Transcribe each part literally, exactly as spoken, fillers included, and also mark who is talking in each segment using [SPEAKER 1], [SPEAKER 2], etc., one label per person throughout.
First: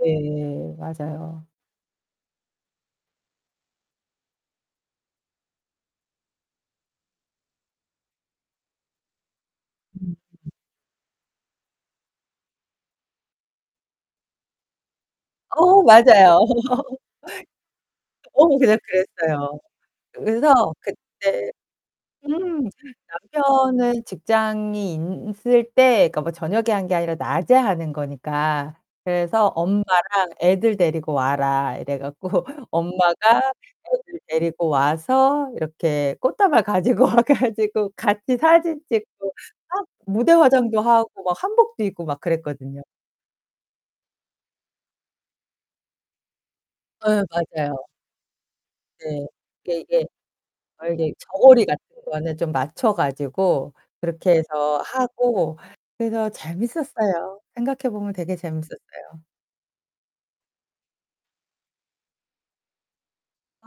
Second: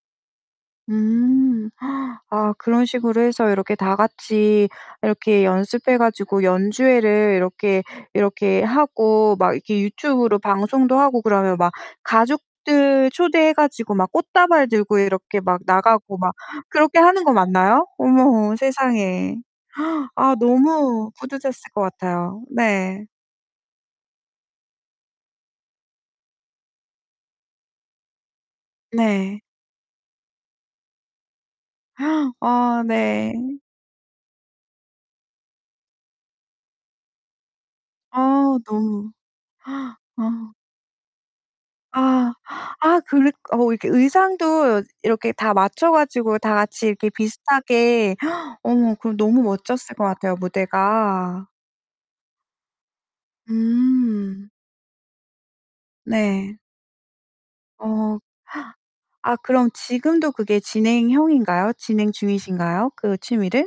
[SPEAKER 1] 네. 맞아요.
[SPEAKER 2] 음. 아 그런 식으로 해서 이렇게 다같이 이렇게 연습해 가지고 연주회를 이렇게 이렇게 하고 막 이렇게
[SPEAKER 1] 음.
[SPEAKER 2] 유튜브로 방송도 하고 그러면 막 가족들 초대해 가지고 막 꽃다발 들고 이렇게 막
[SPEAKER 1] 어
[SPEAKER 2] 나가고 막
[SPEAKER 1] 맞아요.
[SPEAKER 2] 그렇게 하는 거 맞나요? 어머,
[SPEAKER 1] 어, 그냥
[SPEAKER 2] 세상에.
[SPEAKER 1] 그랬어요.
[SPEAKER 2] 아
[SPEAKER 1] 그래서
[SPEAKER 2] 너무
[SPEAKER 1] 그때
[SPEAKER 2] 뿌듯했을 것 같아요.
[SPEAKER 1] 음
[SPEAKER 2] 네.
[SPEAKER 1] 남편은 직장이 있을 때 그니까 뭐 저녁에 한 게 아니라 낮에 하는 거니까.
[SPEAKER 2] 네.
[SPEAKER 1] 그래서 엄마랑 애들 데리고 와라 이래 갖고
[SPEAKER 2] 아 네.
[SPEAKER 1] 엄마가 애들 데리고 와서 이렇게 꽃다발 가지고 와 가지고 같이
[SPEAKER 2] 아,
[SPEAKER 1] 사진
[SPEAKER 2] 너무
[SPEAKER 1] 찍고 막
[SPEAKER 2] 아.
[SPEAKER 1] 무대화장도 하고 막 한복도 입고 막
[SPEAKER 2] 아.
[SPEAKER 1] 그랬거든요.
[SPEAKER 2] 아 그랬 어 이렇게 의상도 이렇게 다 맞춰 가지고 다같이 이렇게
[SPEAKER 1] 예 맞아요.
[SPEAKER 2] 비슷하게 어머 그거
[SPEAKER 1] 예.
[SPEAKER 2] 너무
[SPEAKER 1] 이게,
[SPEAKER 2] 멋졌을 것
[SPEAKER 1] 이게
[SPEAKER 2] 같아요
[SPEAKER 1] 아 이게
[SPEAKER 2] 무대가.
[SPEAKER 1] 저고리 같은 거는 좀 맞춰 가지고 그렇게
[SPEAKER 2] 음.
[SPEAKER 1] 해서 하고 그래서
[SPEAKER 2] 네.
[SPEAKER 1] 재밌었어요. 생각해 보면
[SPEAKER 2] 어.
[SPEAKER 1] 되게 재밌었어요.
[SPEAKER 2] 아 그럼 지금도 그게 진행형인가요? 진행중이신가요? 그
[SPEAKER 1] 아
[SPEAKER 2] 취미를?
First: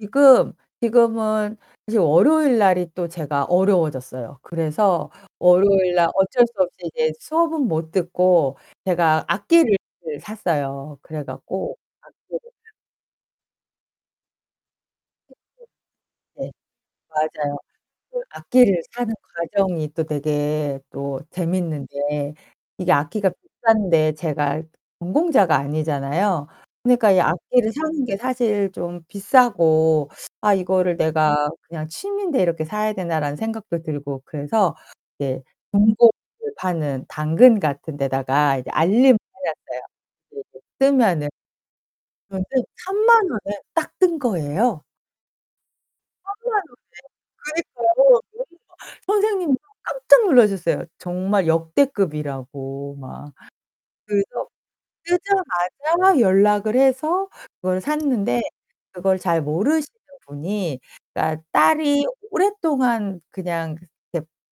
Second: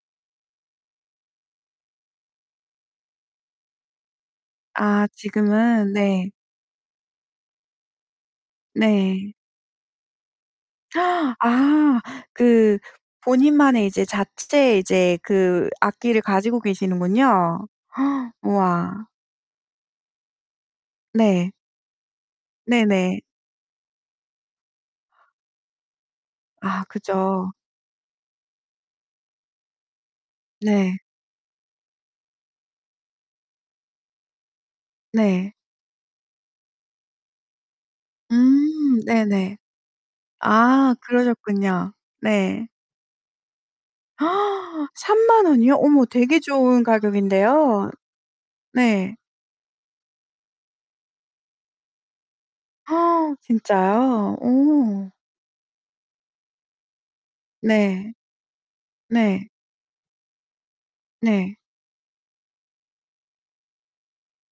[SPEAKER 1] 지금, 지금은 이제 월요일 날이 또 제가 어려워졌어요.
[SPEAKER 2] 아
[SPEAKER 1] 그래서
[SPEAKER 2] 지금은
[SPEAKER 1] 월요일 날
[SPEAKER 2] 네.
[SPEAKER 1] 어쩔 수 없이 이제 수업은 못 듣고 제가
[SPEAKER 2] 네.
[SPEAKER 1] 악기를 샀어요. 그래 갖고
[SPEAKER 2] 아.
[SPEAKER 1] 악기를
[SPEAKER 2] 그 본인만의 이제 자체 이제
[SPEAKER 1] [unintelligible]
[SPEAKER 2] 그 악기를
[SPEAKER 1] 네.
[SPEAKER 2] 가지고
[SPEAKER 1] 맞아요.
[SPEAKER 2] 계시는군요.
[SPEAKER 1] 그 악기를
[SPEAKER 2] 우와.
[SPEAKER 1] 사는 과정이 또 되게 또
[SPEAKER 2] 네.
[SPEAKER 1] 재밌는 게 이게
[SPEAKER 2] 네네.
[SPEAKER 1] 악기가 비싼데 제가 전공자가 아니잖아요.
[SPEAKER 2] 아
[SPEAKER 1] 그니까 이
[SPEAKER 2] 그죠.
[SPEAKER 1] 악기를 사는게 사실 좀 비싸고 '아 이거를
[SPEAKER 2] 네.
[SPEAKER 1] 내가 그냥 취미인데 이렇게 사야 되나.'라는 생각도 들고 그래서 이제
[SPEAKER 2] 네.
[SPEAKER 1] 중고를 파는 당근 같은 데다가 이제
[SPEAKER 2] 음
[SPEAKER 1] 알림을
[SPEAKER 2] 네네.
[SPEAKER 1] 해놨어요. 그래서
[SPEAKER 2] 아
[SPEAKER 1] 뜨면은
[SPEAKER 2] 그러셨군요.
[SPEAKER 1] 그런데
[SPEAKER 2] 네.
[SPEAKER 1] 삼만 원에 딱 뜬 거예요.
[SPEAKER 2] 삼만 원이요? 어머 되게
[SPEAKER 1] 삼만
[SPEAKER 2] 좋은
[SPEAKER 1] 원에
[SPEAKER 2] 가격인데요.
[SPEAKER 1] 그니까요. [unintelligible]
[SPEAKER 2] 네.
[SPEAKER 1] 선생님도 깜짝 놀라셨어요. 정말 역대급이라고 막.
[SPEAKER 2] 진짜요?
[SPEAKER 1] 그래서
[SPEAKER 2] 오.
[SPEAKER 1] 뜨자마자 연락을 해서 그걸
[SPEAKER 2] 네.
[SPEAKER 1] 샀는데 그걸 잘
[SPEAKER 2] 네.
[SPEAKER 1] 모르시는 분이 그니까
[SPEAKER 2] 네.
[SPEAKER 1] 딸이 오랫동안 그냥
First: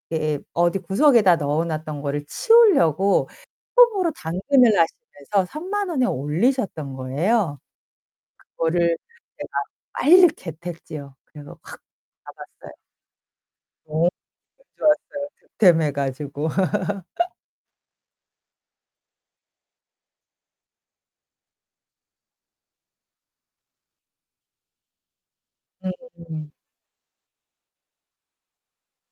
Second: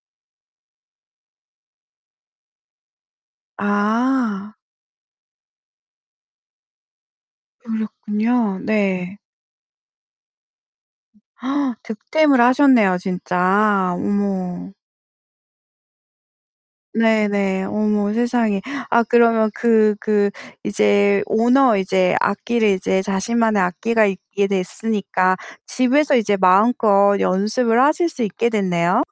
[SPEAKER 1] 이렇게 어디 구석에다 넣어놨던 거를 치우려고 처음으로
[SPEAKER 2] 아.
[SPEAKER 1] 당근을 하시면서 삼만 원에 올리셨던 거예요.
[SPEAKER 2] 그렇군요.
[SPEAKER 1] 그거를
[SPEAKER 2] 네.
[SPEAKER 1] 제가 빨리 겟 했죠. 그래서 확
[SPEAKER 2] 득템을
[SPEAKER 1] 잡았어요.
[SPEAKER 2] 하셨네요. 진짜.
[SPEAKER 1] 네.
[SPEAKER 2] 어머.
[SPEAKER 1] 좋았어요. 득템해가지고.
[SPEAKER 2] 네네. 어머 세상에. 아 그러면 그 그 이제 오너 이제 악기를 이제 자신만의 악기가 있게 됐으니까 집에서 이제
[SPEAKER 1] 음음음.
[SPEAKER 2] 마음껏 연습을 하실 수 있게 됐네요.